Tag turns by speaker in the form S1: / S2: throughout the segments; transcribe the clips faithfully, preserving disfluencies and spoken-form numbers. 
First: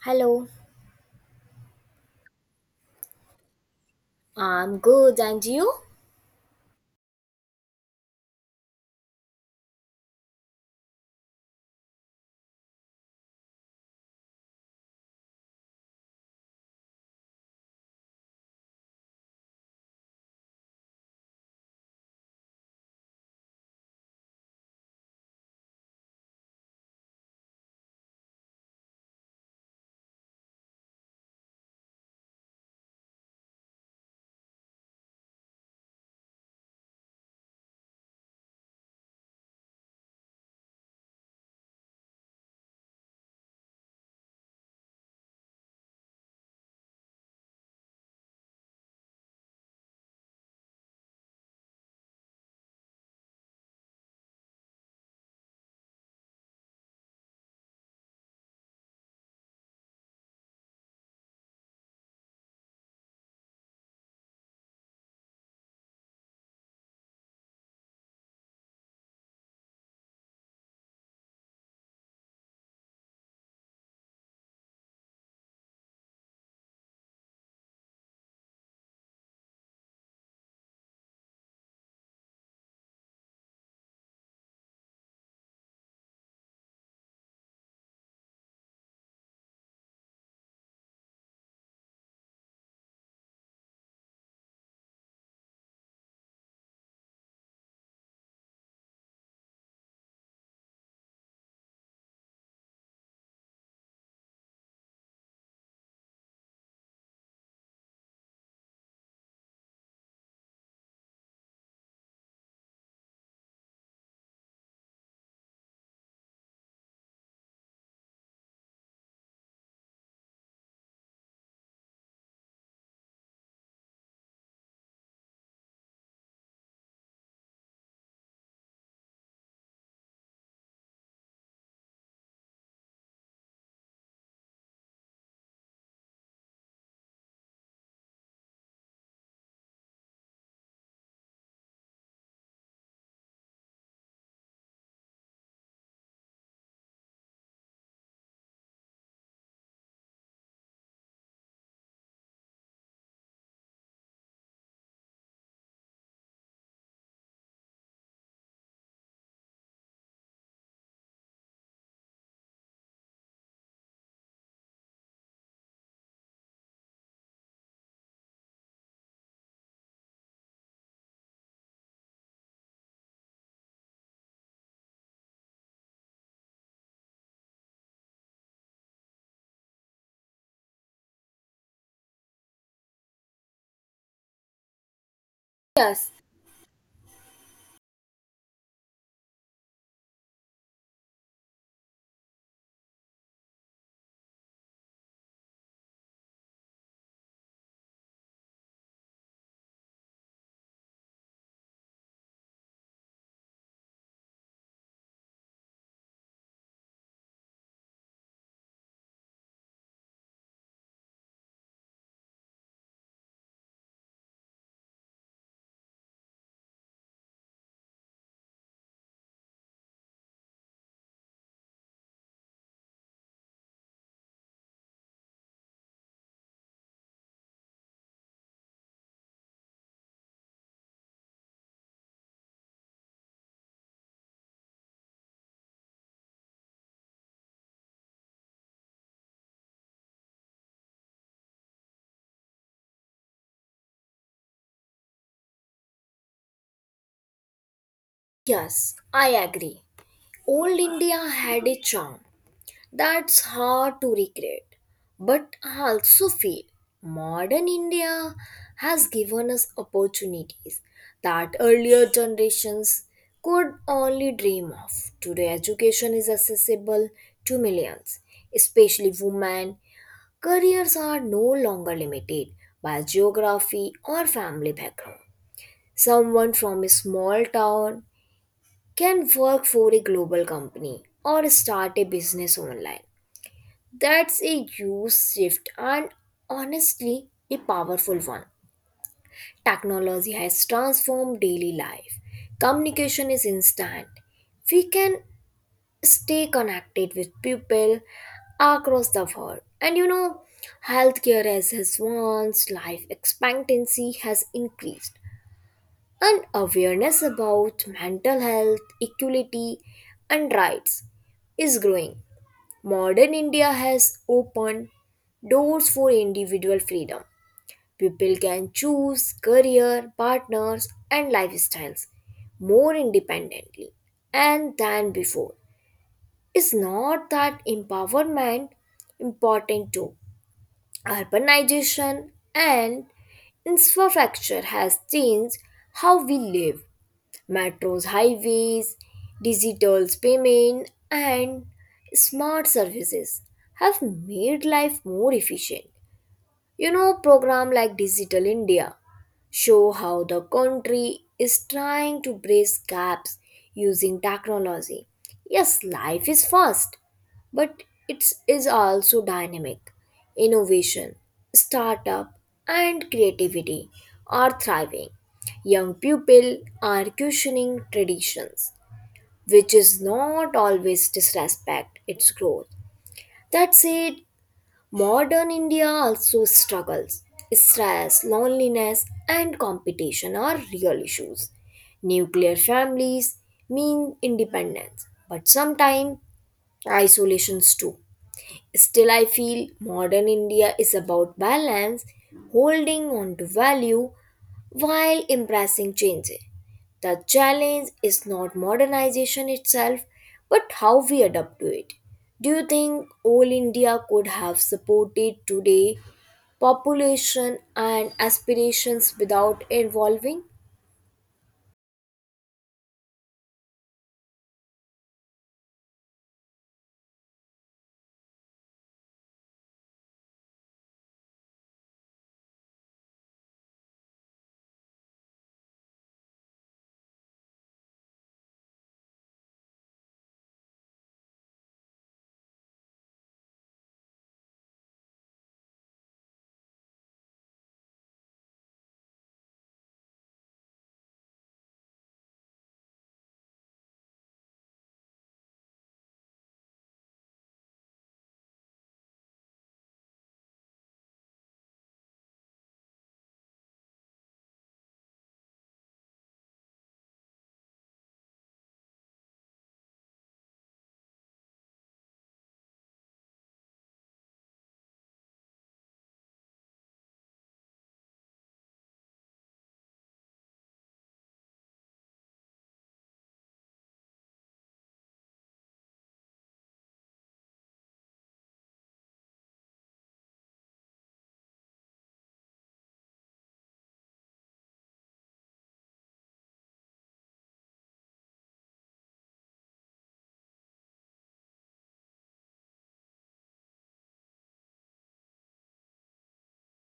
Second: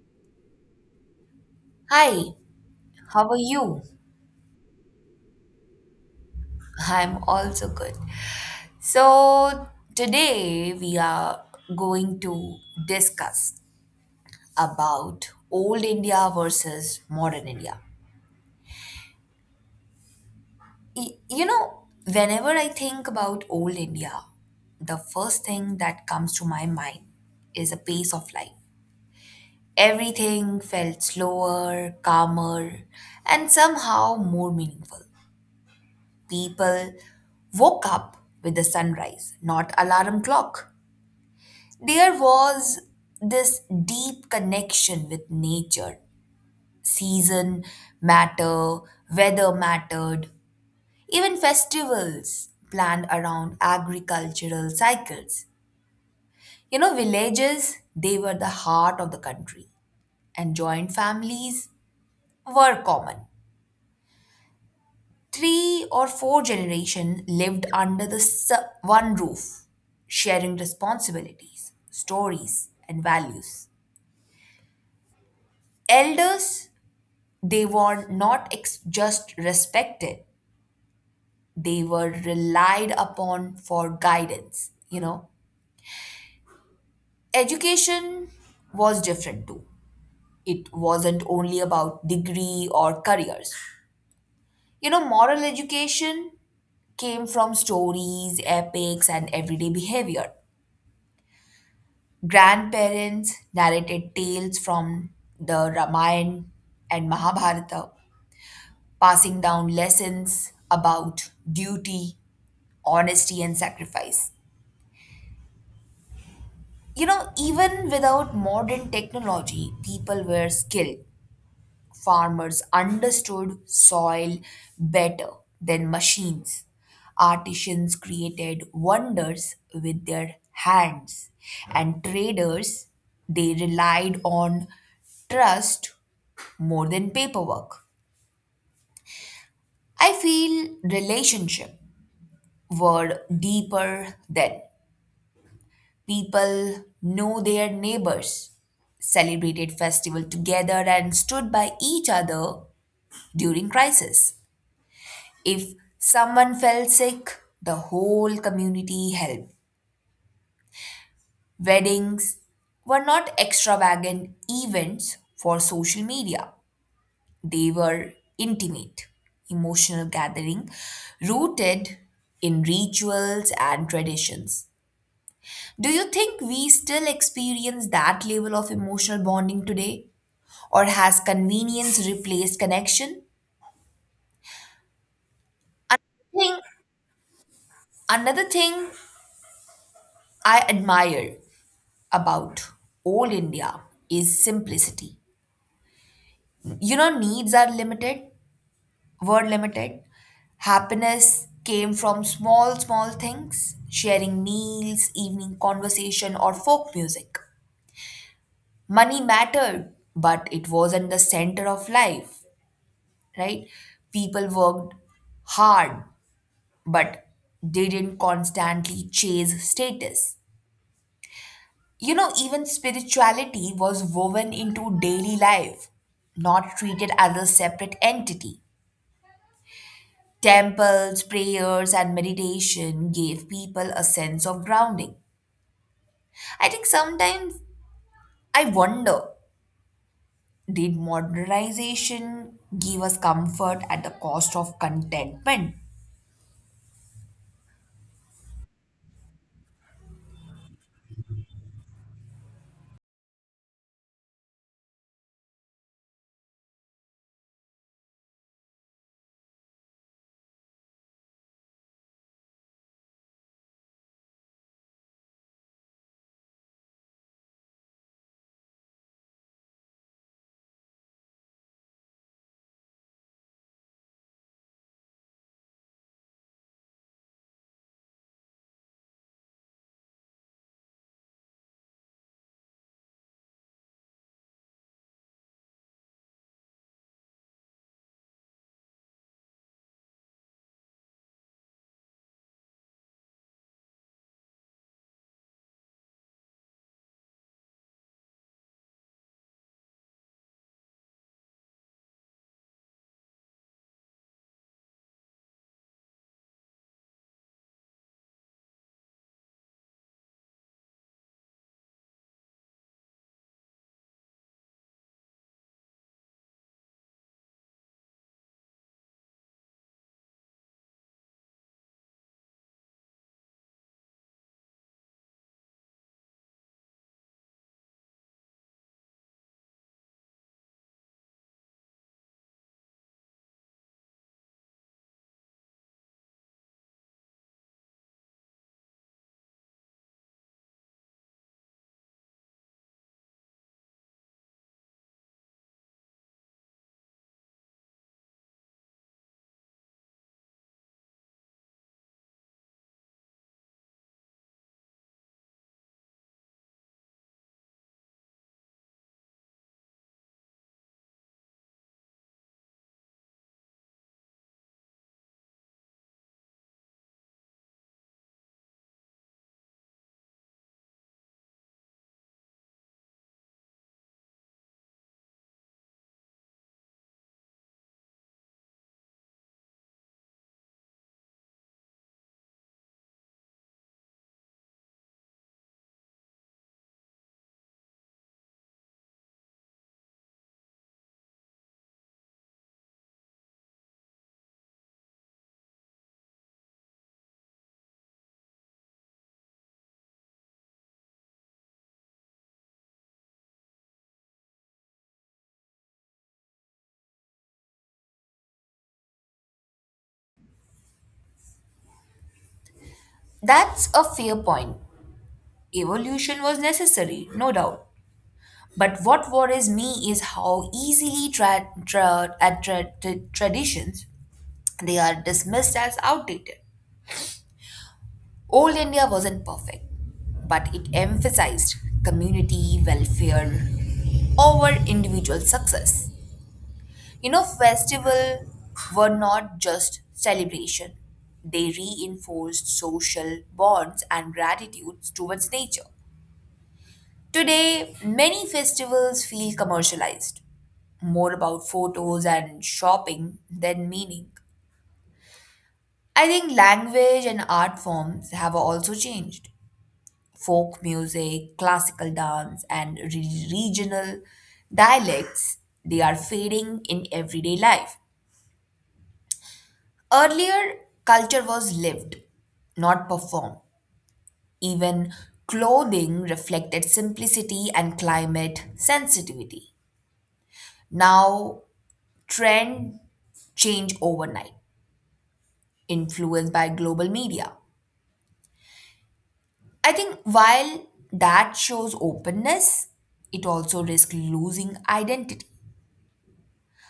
S1: Hello,
S2: Hi, how are you?
S1: I'm good, and you?
S2: I'm also good. So, today we are going to discuss about old India versus modern India. Y- You know, whenever I think about old India, the first thing that comes to my mind is a pace of life. Everything felt slower, calmer, and somehow more meaningful. People woke up with the sunrise, not alarm clock. There was this deep connection with nature. Season matter, weather mattered, even festivals planned around agricultural cycles. You know, villages, they were the heart of the country, and joint families were common. Three or four generations lived under the s- one roof, sharing responsibilities, stories, and values. Elders, they were not ex- just respected, they were relied upon for guidance, you know. Education was different too. It wasn't only about degree or careers. You know, moral education came from stories, epics, and everyday behavior. Grandparents narrated tales from the Ramayana and Mahabharata, passing down lessons about duty, honesty, and sacrifice. You know, even without modern technology, people were skilled. Farmers understood soil better than machines. Artisans created wonders with their hands, and traders they relied on trust more than paperwork. I feel relationship were deeper then. People know their neighbors, celebrated festival together and stood by each other during crisis. If someone fell sick, the whole community helped. Weddings were not extravagant events for social media. They were intimate, emotional gathering rooted in rituals and traditions. Do you think we still experience that level of emotional bonding today? Or has convenience replaced connection?
S1: Yes,
S2: Thing, another thing I admire about old India is simplicity. You know, needs are limited, word limited. Happiness came from small, small things, sharing meals, evening conversation, or folk music. Money mattered, but it wasn't the center of life, right? People worked hard, but they didn't constantly chase status. You know, even spirituality was woven into daily life, not treated as a separate entity. Temples, prayers, and meditation gave people a sense of grounding. I think sometimes I wonder did modernization give us comfort at the cost of contentment?
S1: yes, I agree. Old India had a charm that's hard to recreate, but I also feel modern India has given us opportunities that earlier generations could only dream of. Today, education is accessible to millions, especially women careers are no longer limited by geography or family background. Someone from a small town can work for a global company or start a business online. That's a huge shift and honestly a powerful one. Technology has transformed daily life. Communication is instant. We can stay connected with people across the world. And you know, healthcare has advanced, life expectancy has increased. And awareness about mental health, equality, and rights is growing. Modern India has opened doors for individual freedom. People can choose career, partners, and lifestyles more independently and than before. Is not that empowerment important too? Urbanization and infrastructure has changed how we live metros, highways, digital payment, and smart services have made life more efficient. You know, program like Digital India show how the country is trying to bridge gaps using technology. Yes, life is fast, but it is also dynamic. Innovation, startup, and creativity are thriving. Young people are questioning traditions, which is not always disrespect its growth. That's it. Modern India also struggles. Stress, loneliness, and competition are real issues. Nuclear families mean independence, but sometimes isolations too. Still, I feel modern India is about balance, holding on to value while embracing change. The challenge is not modernization itself, but how we adapt to it. Do you think all India could have supported today population and aspirations without evolving?
S2: That's a fair point. Evolution was necessary, no doubt. But what worries me is how easily tra- tra- at tra- tra- traditions they are dismissed as outdated. Old India wasn't perfect, but it emphasized community welfare over individual success. You know, festivals were not just celebration, they reinforced social bonds and gratitude towards nature. Today, many festivals feel commercialized, more about photos and shopping than meaning. I think language and art forms have also changed. Folk music, classical dance, and re- regional dialects, they are fading in everyday life. Earlier, culture was lived, not performed. Even clothing reflected simplicity and climate sensitivity. Now, trend change overnight, influenced by global media. I think while that shows openness, it also risks losing identity.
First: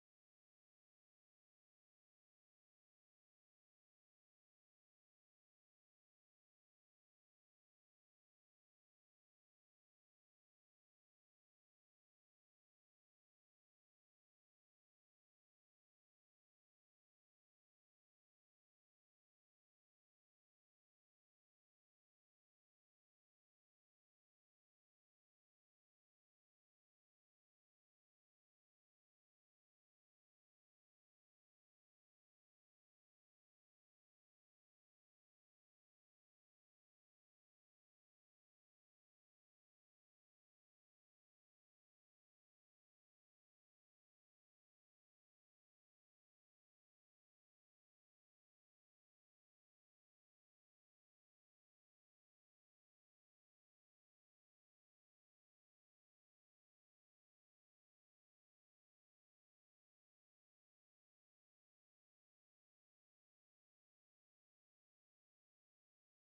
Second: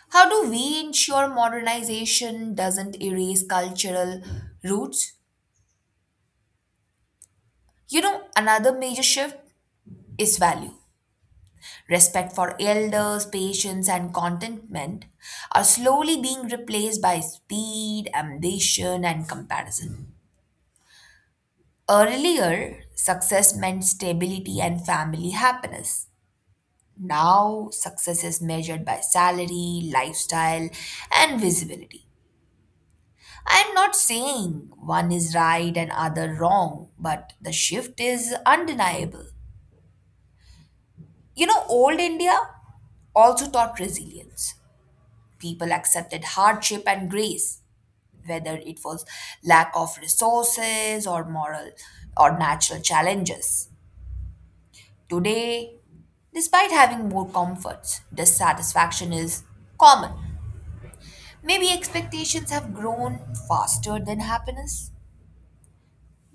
S2: How do we ensure modernization doesn't erase cultural roots? You know, another major shift is value. Respect for elders, patience, and contentment are slowly being replaced by speed, ambition, and comparison. Earlier, success meant stability and family happiness. Now, success is measured by salary, lifestyle, and visibility. I'm not saying one is right and other wrong, but the shift is undeniable. You know, old India also taught resilience. People accepted hardship and grace, whether it was lack of resources or moral or natural challenges. Today, despite having more comforts, dissatisfaction is common. Maybe expectations have grown faster than happiness.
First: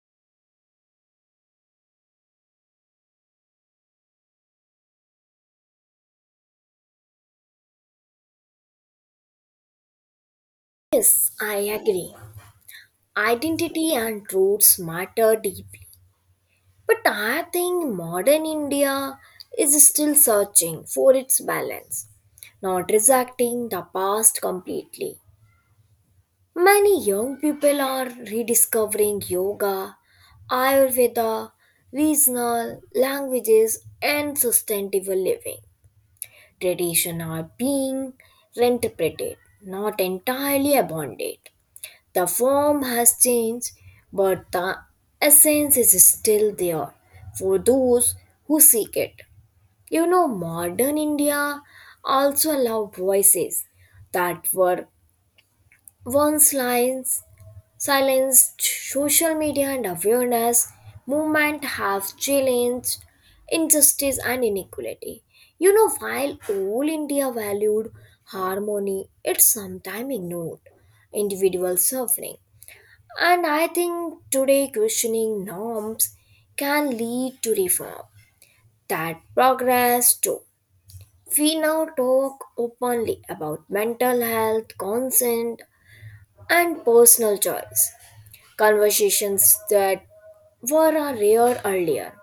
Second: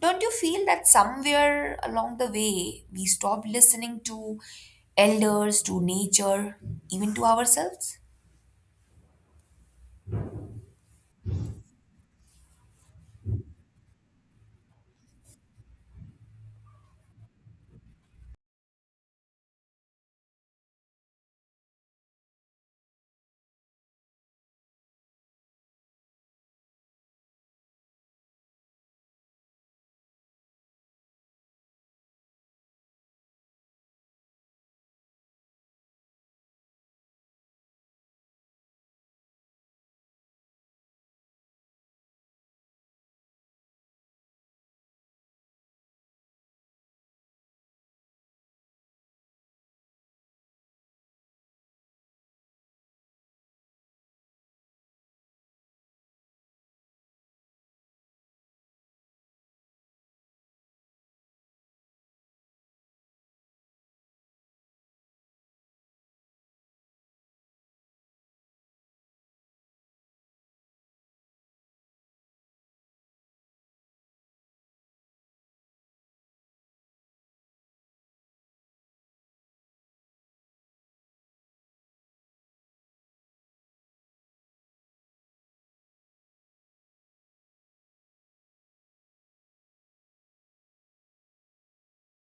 S2: Don't you feel that somewhere along the way we stop listening to elders, to nature, even to ourselves?
S1: Yes, I agree. Identity and roots matter deeply. But I think modern India is still searching for its balance, not rejecting the past completely. Many young people are rediscovering yoga, Ayurveda, regional languages, and sustainable living. Traditions are being reinterpreted, not entirely abandoned. The form has changed, but the essence is still there for those who seek it. You know, modern India also allowed voices that were once lines, silenced. Social media and awareness movement have challenged injustice and inequality. You know, while all India valued harmony, it sometimes ignored individual suffering. And I think today questioning norms can lead to reform. That progress too. We now talk openly about mental health, consent, and personal choice. Conversations that were rare earlier.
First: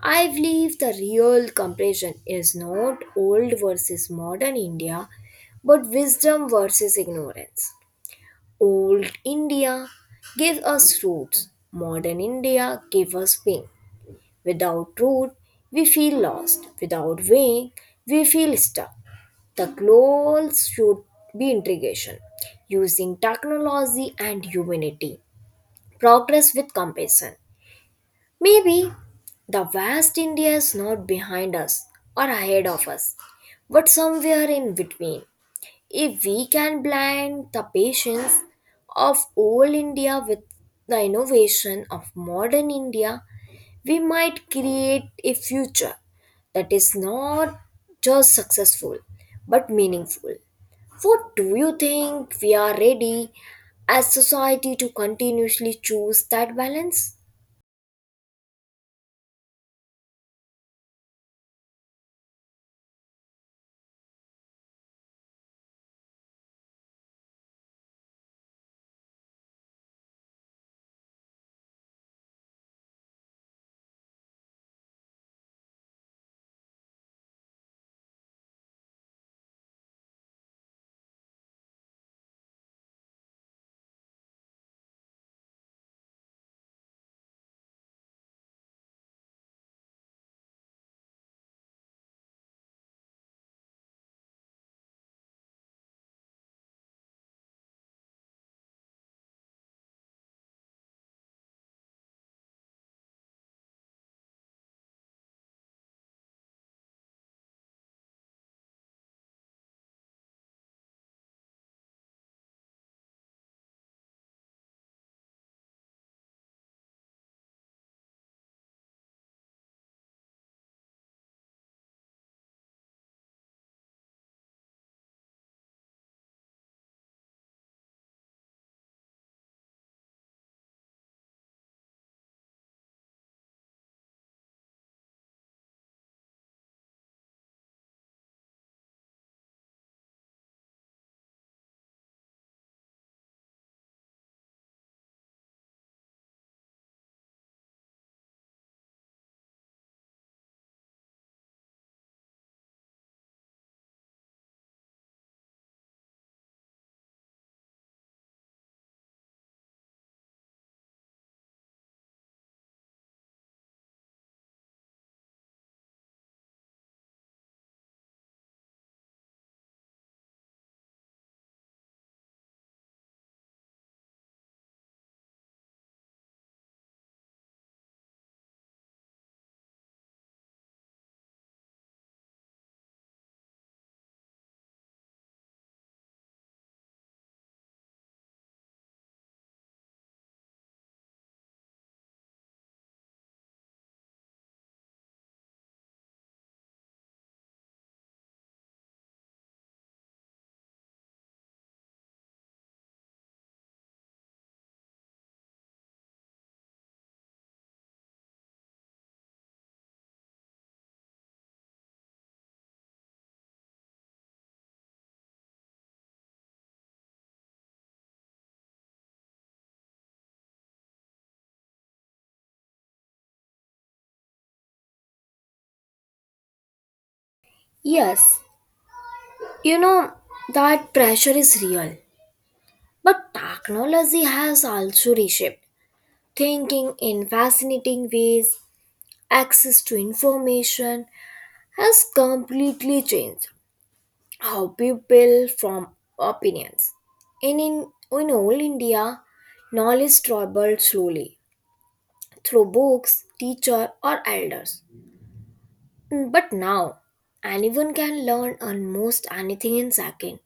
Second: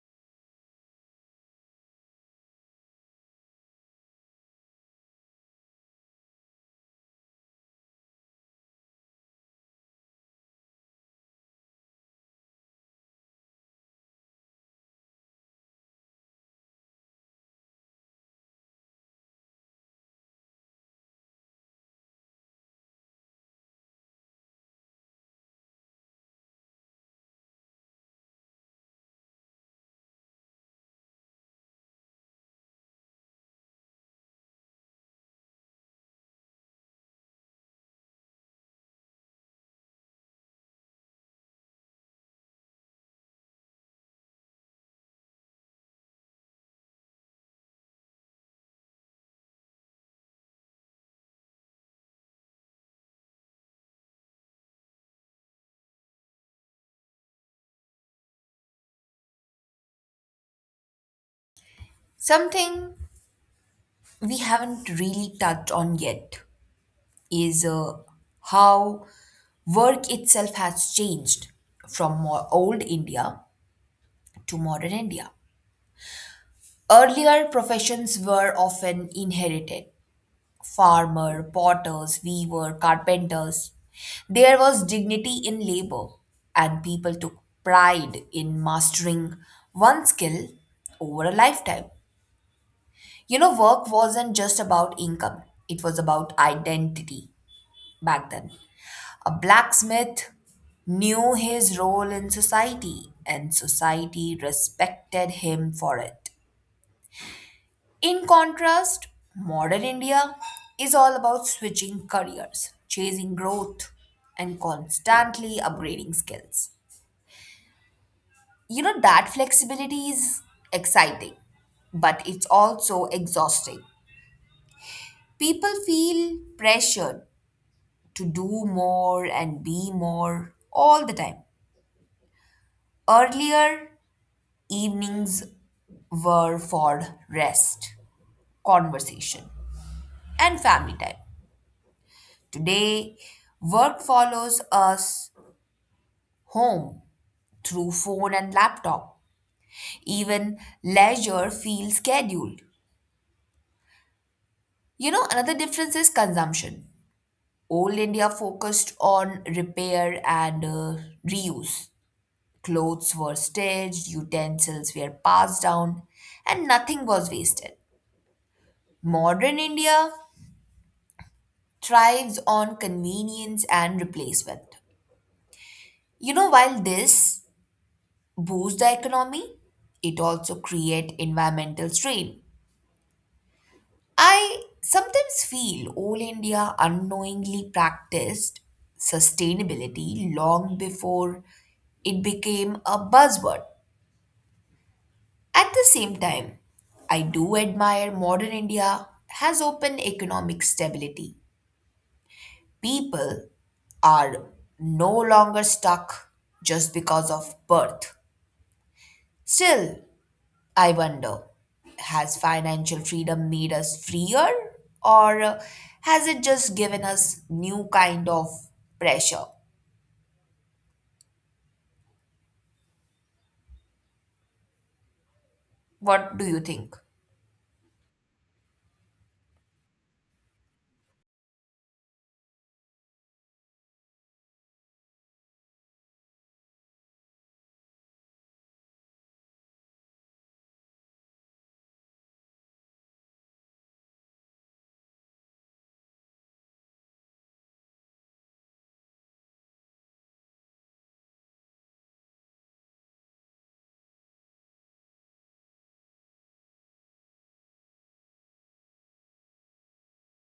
S1: I believe the real comparison is not old versus modern India, but wisdom versus ignorance. Old India gave us roots. Modern India gave us wing. Without root, we feel lost. Without wing, we feel stuck. The goals should be integration, using technology and humanity, progress with compassion. Maybe the vast India is not behind us or ahead of us, but somewhere in between. If we can blend the patience of old India with the innovation of modern India, we might create a future that is not just successful but meaningful. What do you think we are ready as society to continuously choose that balance?
S2: Something we haven't really touched on yet is uh, how work itself has changed from more old India to modern India. Earlier, professions were often inherited farmer, potters, weaver, carpenters. There was dignity in labor, and people took pride in mastering one skill over a lifetime. You know, work wasn't just about income, it was about identity back then. A blacksmith knew his role in society, and society respected him for it. In contrast, modern India is all about switching careers, chasing growth, and constantly upgrading skills. You know, that flexibility is exciting, but it's also exhausting. People feel pressured to do more and be more all the time. Earlier, evenings were for rest, conversation, and family time. Today, work follows us home through phone and laptop. Even leisure feels scheduled. You know, another difference is consumption. Old India focused on repair and uh, reuse. Clothes were stitched, utensils were passed down, and nothing was wasted. Modern India thrives on convenience and replacement. You know, while this boost the economy, it also create environmental strain. I sometimes feel all India unknowingly practiced sustainability long before it became a buzzword. At the same time, I do admire modern India has open economic stability. People are no longer stuck just because of birth. Still, I wonder, has financial freedom made us freer or uh, has it just given us new kind of pressure? What do you think?
S1: Yes, you know that pressure is real, but technology has also reshaped thinking in fascinating ways. Access to information has completely changed how people form opinions. And in, in old India, knowledge traveled slowly through books, teacher or elders. But now, anyone can learn almost anything in second.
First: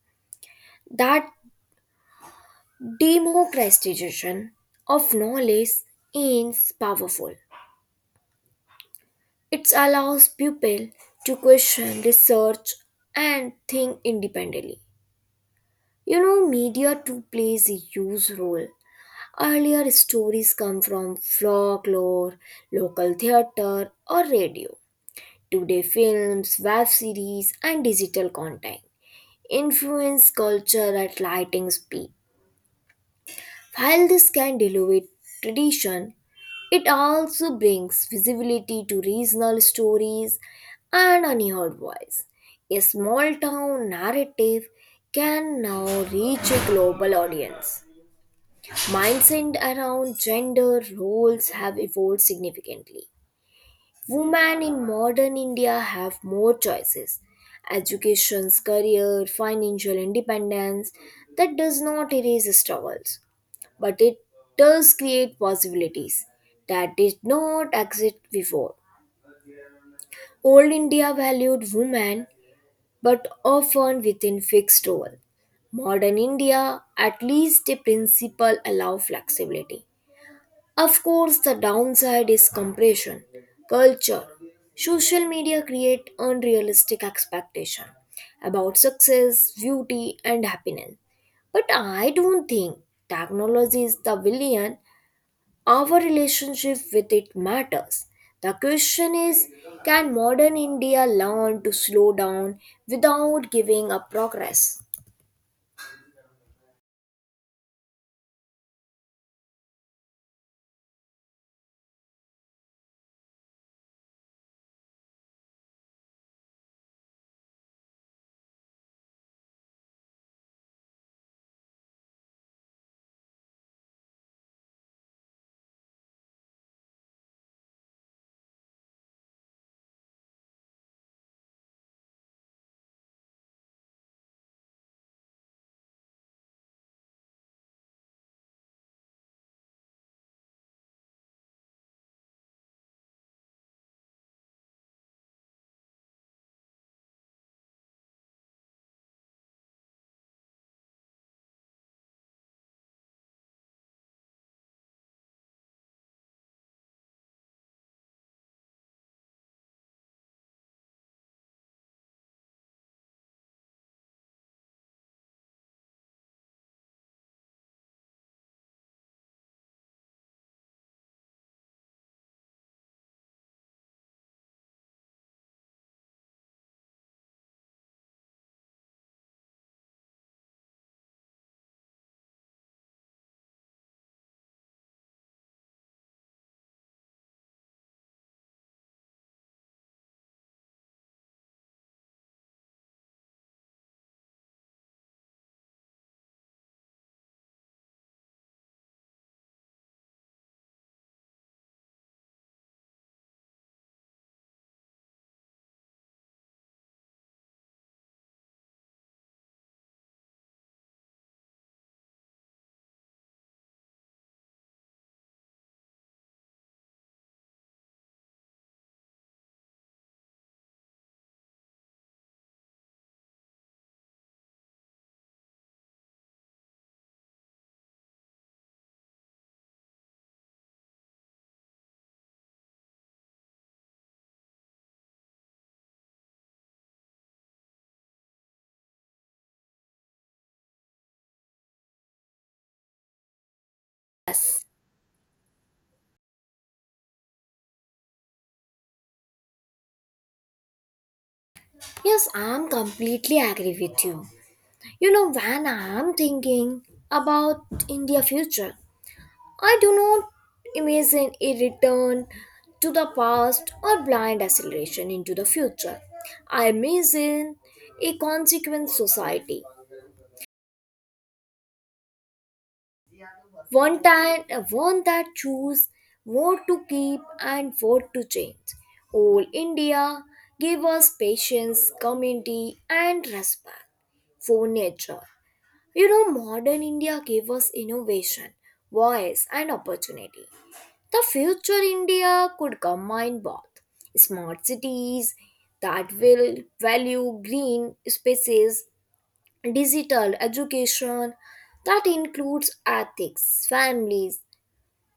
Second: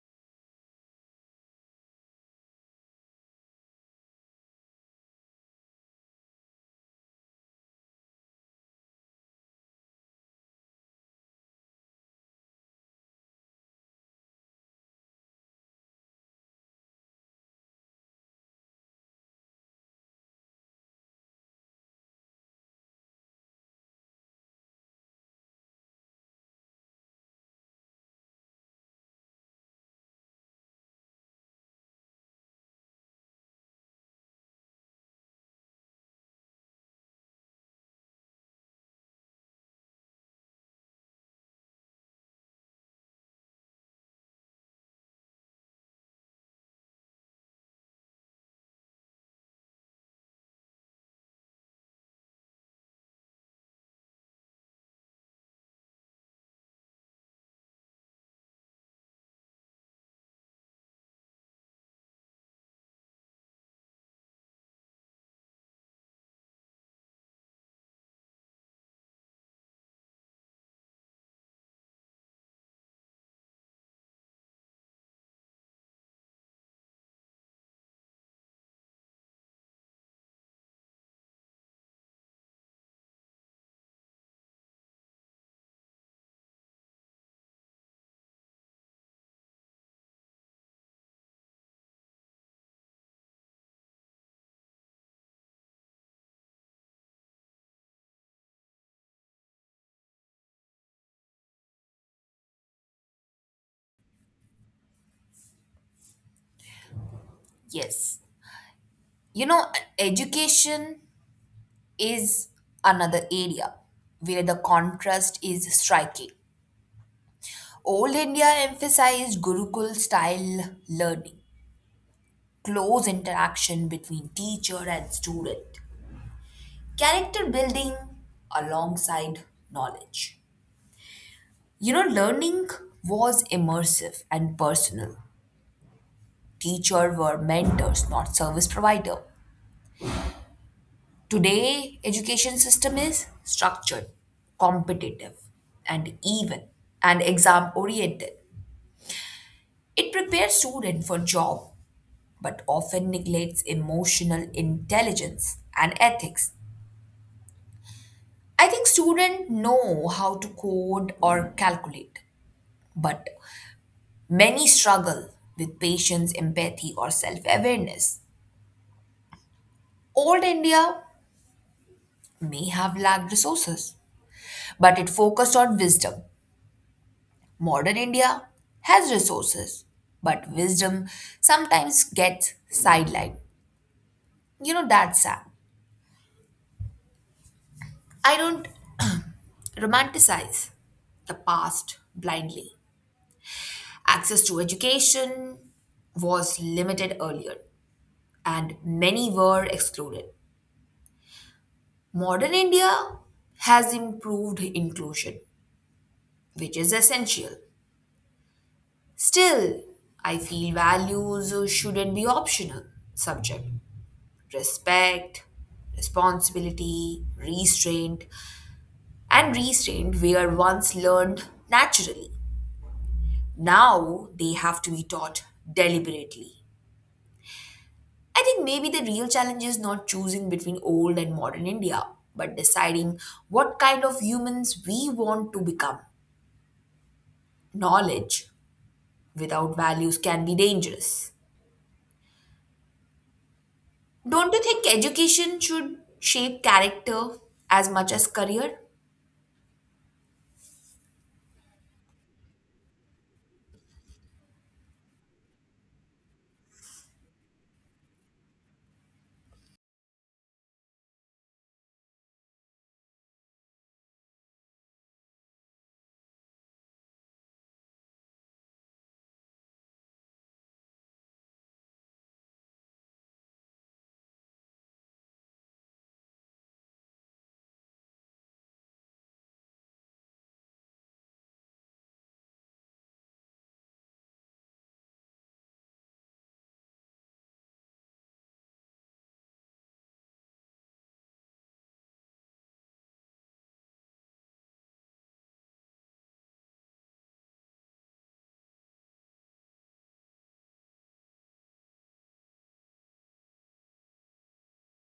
S1: That democratization of knowledge is powerful. It allows people to question, research, and think independently. You know, media too plays a huge role. Earlier stories come from folklore, local theater, or radio. Today, films, web series, and digital content influence culture at lightning speed. While this can elevate tradition, it also brings visibility to regional stories and unheard voice. A small town narrative can now reach a global audience. Mindset around gender roles have evolved significantly. Women in modern India have more choices education, career, financial independence. That does not erase struggles, but it does create possibilities that did not exist before. Old India valued women, but often within fixed role. Modern India, at least a principle allow flexibility. Of course, the downside is compression, culture. Social media create unrealistic expectation about success, beauty and happiness. But I don't think technology is the villain. Our relationship with it matters. The question is can modern India learn to slow down without giving up progress?
S2: Yes. You know, education is another area where the contrast is striking. Old India emphasized Gurukul style learning, close interaction between teacher and student, character building alongside knowledge. You know, learning was immersive and personal. Teacher were mentors, not service provider. Today, education system is structured, competitive, and even and exam oriented. It prepares student for job but often neglects emotional intelligence and ethics. I think students know how to code or calculate, but many struggle with patience, empathy, or self awareness. Old India may have lacked resources, but it focused on wisdom. Modern India has resources, but wisdom sometimes gets sidelined. You know, that's sad. I don't romanticize the past blindly. Access to education was limited earlier, and many were excluded. Modern India has improved inclusion, which is essential. Still, I feel values shouldn't be optional. Subject respect, responsibility, restraint, and restraint were once learned naturally. Now they have to be taught deliberately. I think maybe the real challenge is not choosing between old and modern India, but deciding what kind of humans we want to become. Knowledge without values can be dangerous. Don't you
S1: Yes,
S2: think education should shape character as much as career?
S1: I'm completely agree with you. You know, when I'm thinking about India future, I do not imagine a return to the past or blind acceleration into the future. I imagine a consequent society, one time one that choose what to keep and what to change. All India gave us patience, community, and respect for nature. You know, modern India gave us innovation, voice, and opportunity. The future India could combine both smart cities that will value green spaces, digital education that includes ethics, families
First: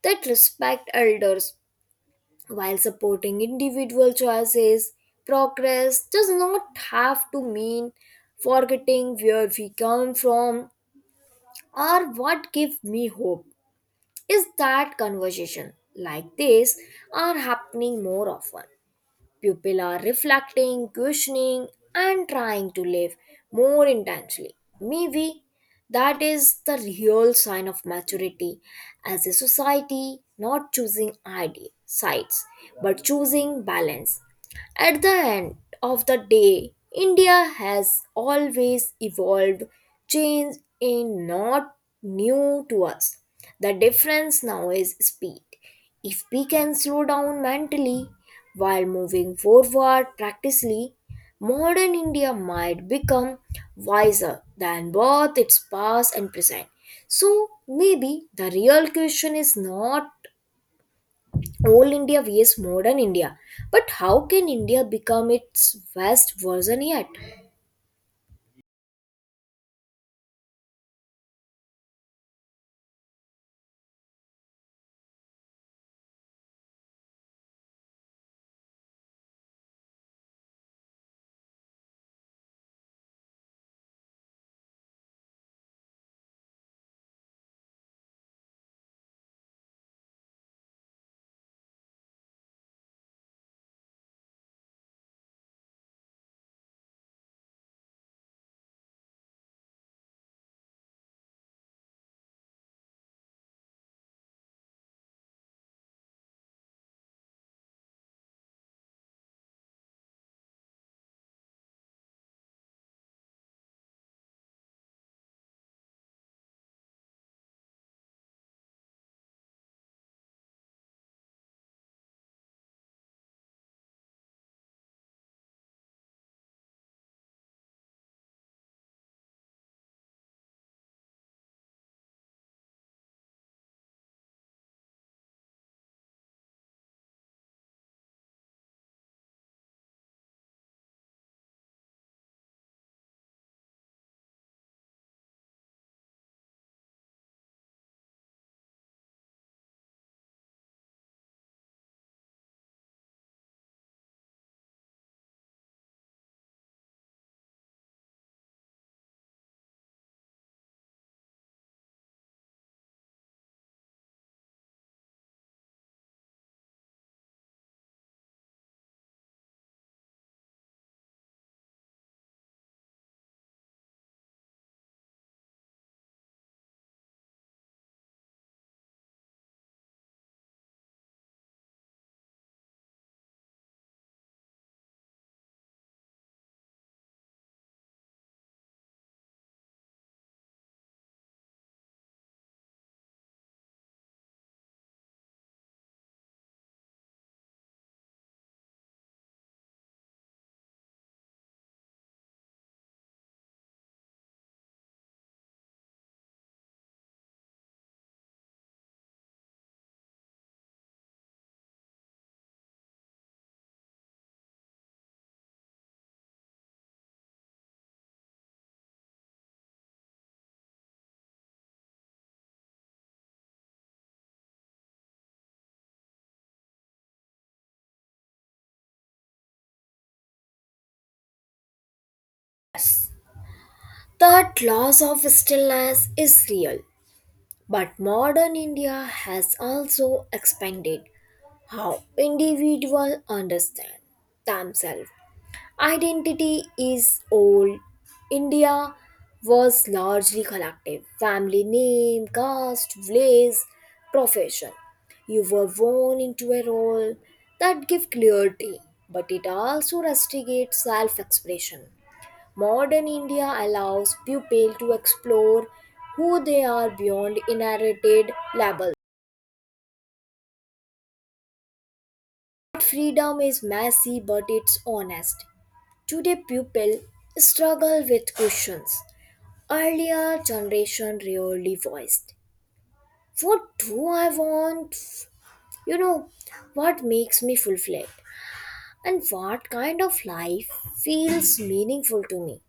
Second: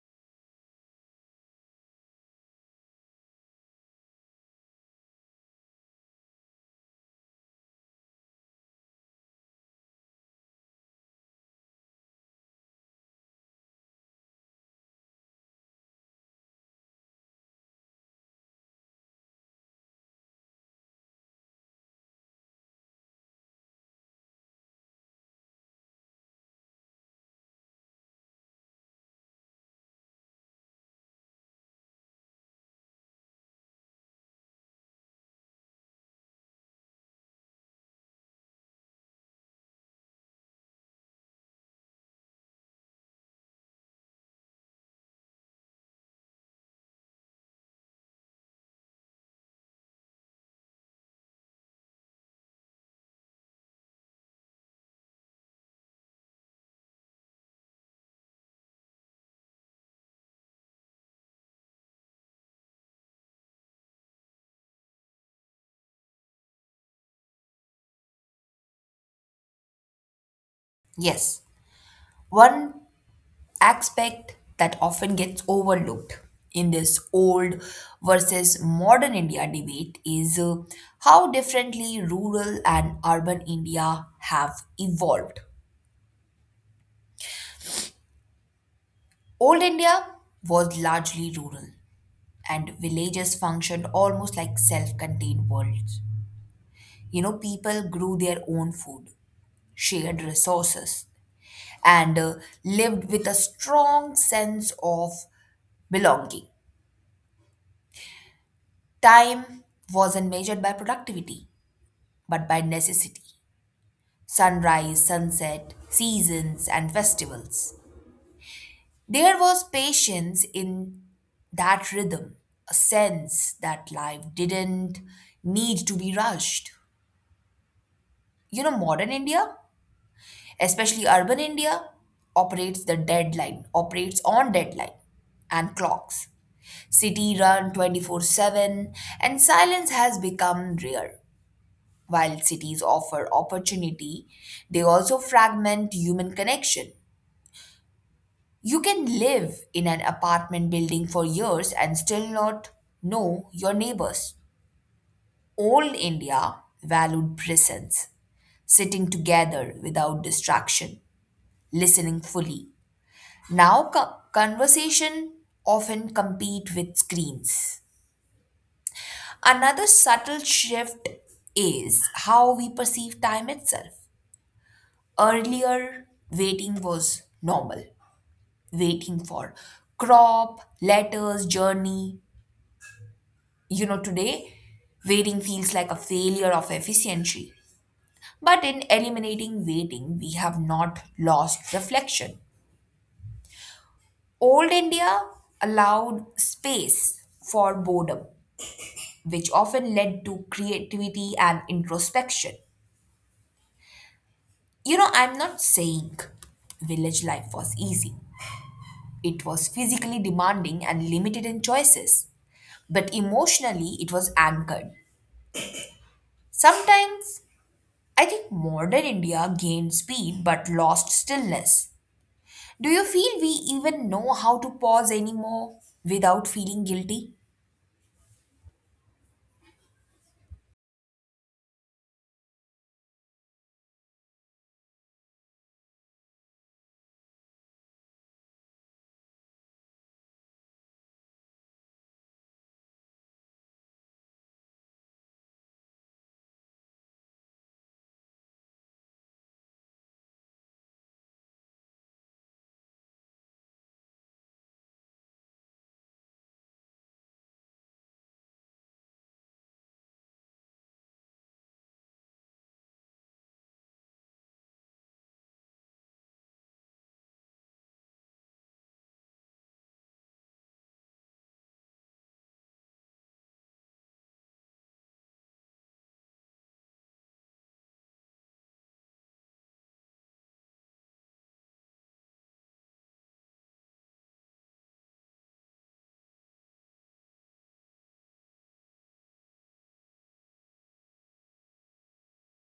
S1: that respect elders while supporting individual choices. Progress does not have to mean forgetting where we come from or what give me hope is that conversation like this are happening more often people are reflecting questioning and trying to live more intensely maybe that is the real sign of maturity as a society not choosing ideal sides but choosing balance at the end of the day, India has always evolved. Change is not new to us. The difference now is speed. If we can slow down mentally while moving forward practically, modern India might become wiser than both its past and present. So maybe the real question is not Old India vs modern India. But how can India become its best version yet?
S2: Yes, one aspect that often gets overlooked in this old versus modern India debate is uh, how differently rural and urban India have evolved. Old India was largely rural, and villages functioned almost like self contained worlds. You know, people grew their own food, shared resources, and uh, lived with a strong sense of belonging. Time wasn't measured by productivity, but by necessity. Sunrise, sunset, seasons, and festivals. There was patience in that rhythm, a sense that life didn't need to be rushed. You know, modern India, especially urban India, operates the deadline, operates on deadline and clocks. City run twenty-four seven, and silence has become rare. While cities offer opportunity, they also fragment human connection. You can live in an apartment building for years and still not know your neighbors. Old India valued presence, sitting together without distraction, listening fully. Now, co- conversation often compete with screens. Another subtle shift is how we perceive time itself. Earlier, waiting was normal, waiting for crop, letters, journey. You know, today, waiting feels like a failure of efficiency. But in eliminating waiting, we have not lost reflection. Old India allowed space for boredom, which often led to creativity and introspection. You know, I'm not saying village life was easy. It was physically demanding and limited in choices, but emotionally it was anchored. Sometimes I think modern India gained speed but lost stillness. Do you feel we even know how to pause anymore without feeling guilty?
S1: That loss of stillness is real. But modern India has also expanded how individuals understand themselves. Identity is old. India was largely collective family name, caste, village, profession. You were born into a role that gives clarity, but it also restricts self expression. Modern India allows pupil to explore who they are beyond inherited labels. That freedom is messy but it's honest. Today pupil struggle with questions. Earlier generation rarely voiced. What do I want? You know, what makes me fulfilled? And what kind of life feels meaningful to me?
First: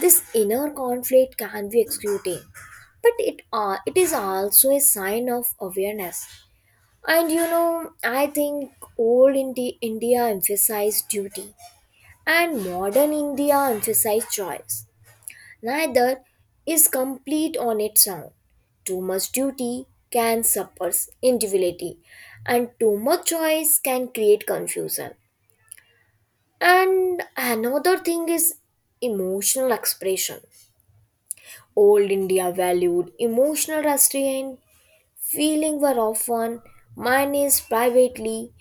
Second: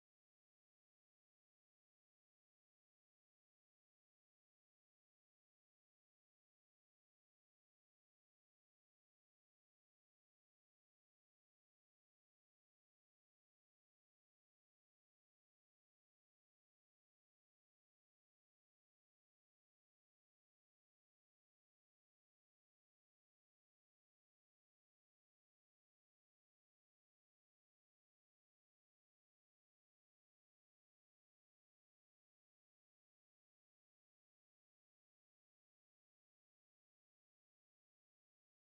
S1: This inner conflict can be excluding, but it, uh, it is also a sign of awareness. And you know, I think old Indi- India emphasized duty and modern India emphasized choice. Neither is complete on its own. Too much duty can suppress individuality, and too much choice can create confusion. And another thing is emotional expression. Old India valued emotional restraint, feeling were often managed privately,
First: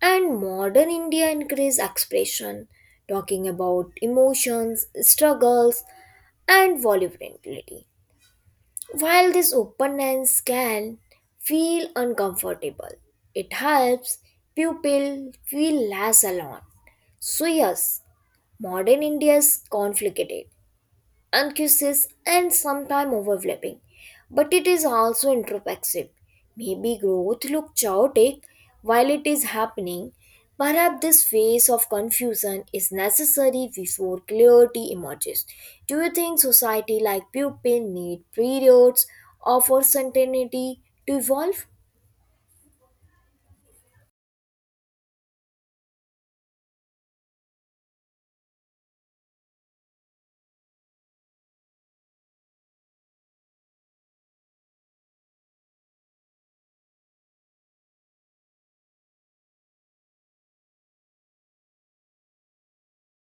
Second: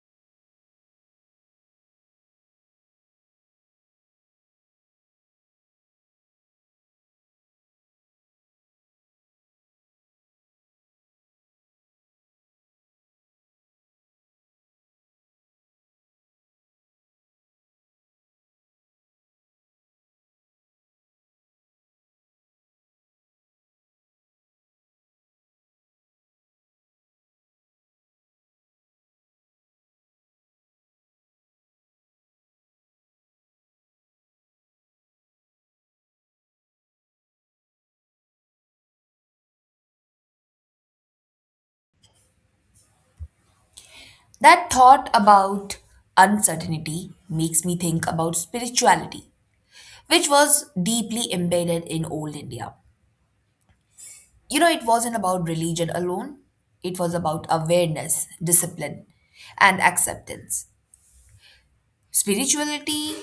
S1: and modern India increased expression, talking about emotions, struggles, and vulnerability. While this openness can feel uncomfortable, it helps people feel less alone. So yes, modern India is conflicted and kisses and sometimes overlapping. But it is also introspective. Maybe growth looks chaotic while it is happening. Perhaps this phase of confusion is necessary before clarity emerges. Do you think society like pupil need periods of uncertainty to evolve?
S2: That thought about uncertainty makes me think about spirituality, which was deeply embedded in old India. You know, it wasn't about religion alone, it was about awareness, discipline, and acceptance. Spirituality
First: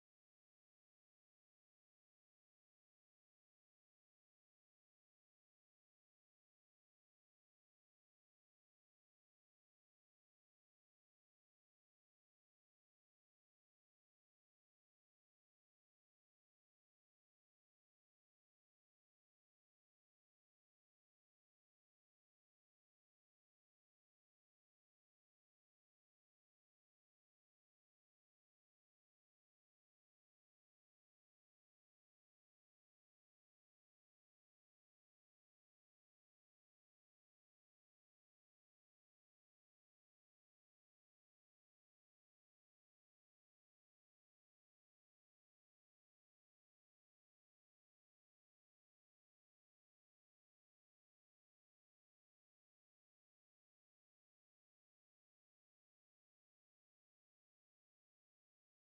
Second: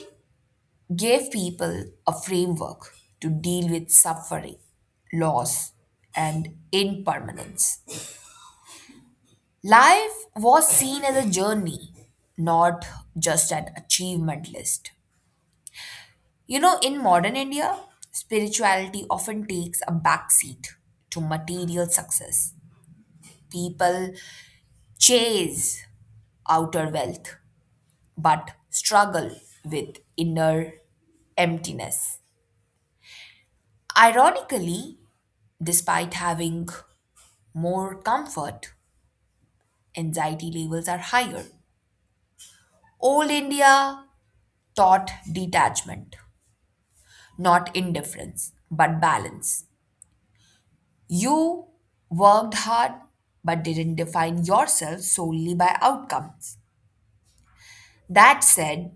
S2: gave people a framework to deal with suffering, loss, and impermanence. Life was seen as a journey, not just an achievement list. You know, in modern India, spirituality often takes a backseat to material success. People chase outer wealth, but struggle with inner emptiness. Ironically, despite having more comfort, anxiety levels are higher. Old India taught detachment, not indifference, but balance. You worked hard but didn't define yourself solely by outcomes. That said,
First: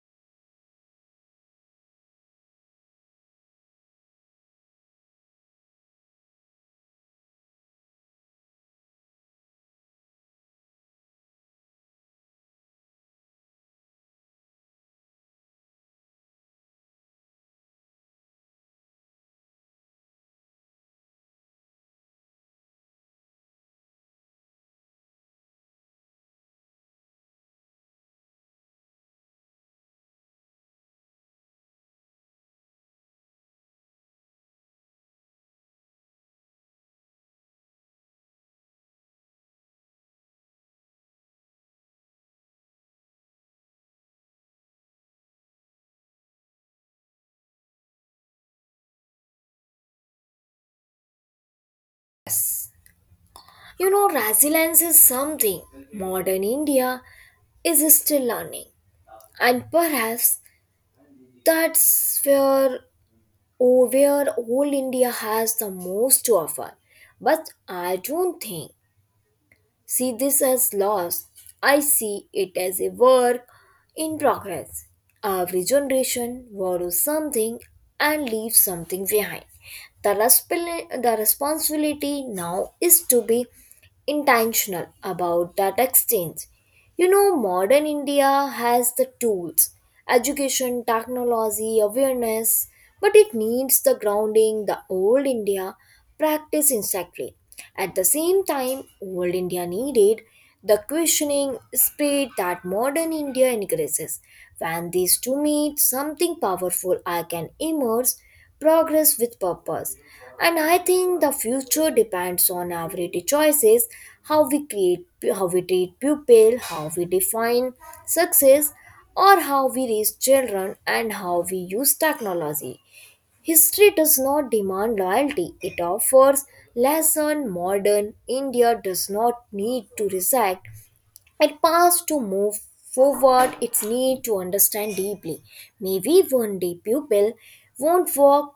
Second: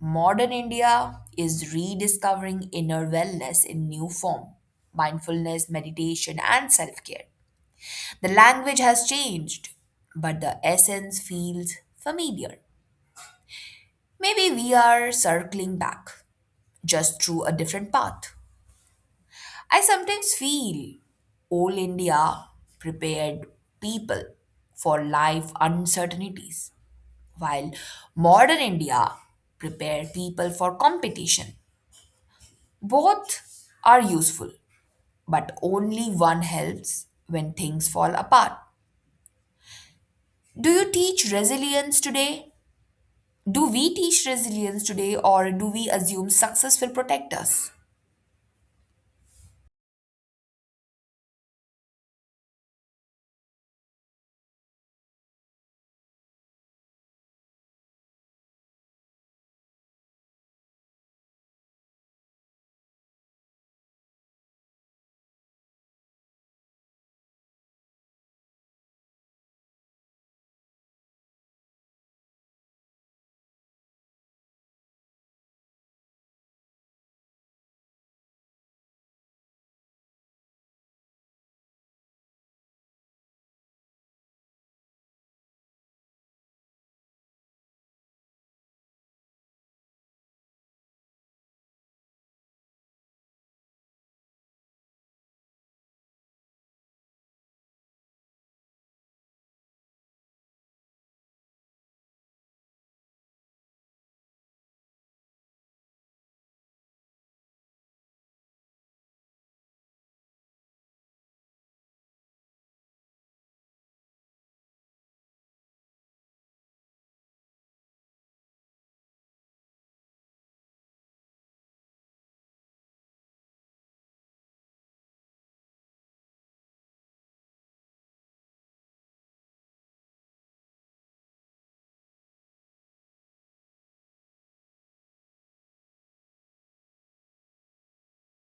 S2: modern India is rediscovering inner wellness in new form mindfulness, meditation, and self care. The language has changed, but the essence feels familiar. Maybe we are circling back, just through a different path. I sometimes feel old India prepared people for life uncertainties, while modern India prepared people for competition. Both are useful, but only one helps when things fall apart. Do you teach resilience today? Do we teach resilience today, or do we assume success will protect us?
S1: Yes. You know, resilience is something modern India is still learning. And perhaps that's where or where all India has the most to offer. But I don't think see this as loss. I see it as a work in progress. Every generation borrows something and leaves something behind. The, resp- the responsibility now is to be intentional about that exchange you know, modern India has the tools, education, technology, awareness, but it needs the grounding the old India practiced exactly. At the same time, old India needed the questioning spirit that modern India encourages. When these two meet, something powerful I can emerge progress with purpose. And I think the future depends on our daily choices, how we create, how we treat pupil, how we define success, or how we raise children and how we use technology. History does not demand loyalty. It offers lesson modern India does not need to recite. It past to move forward its need to understand deeply. Maybe one day pupil won't walk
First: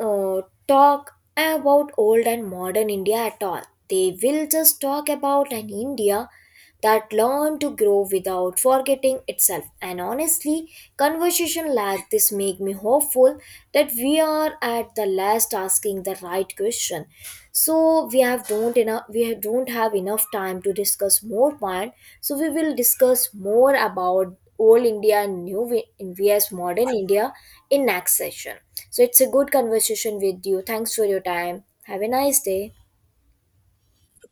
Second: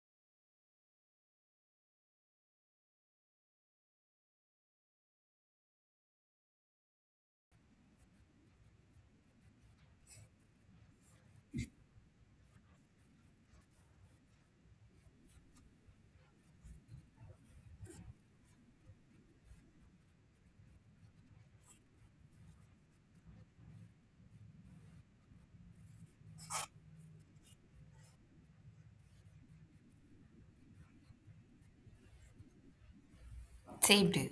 S1: uh, talk about old and modern India at all. They will just talk about an India that learned to grow without forgetting itself. And honestly, conversation like this make me hopeful that we are at the last asking the right question. So we have don't enough we have- don't have enough time to discuss more point. So we will discuss more about old India and new Vi- India's modern India in next session. So it's a good conversation with you. Thanks for your time. Have a nice day.
S2: Same to you.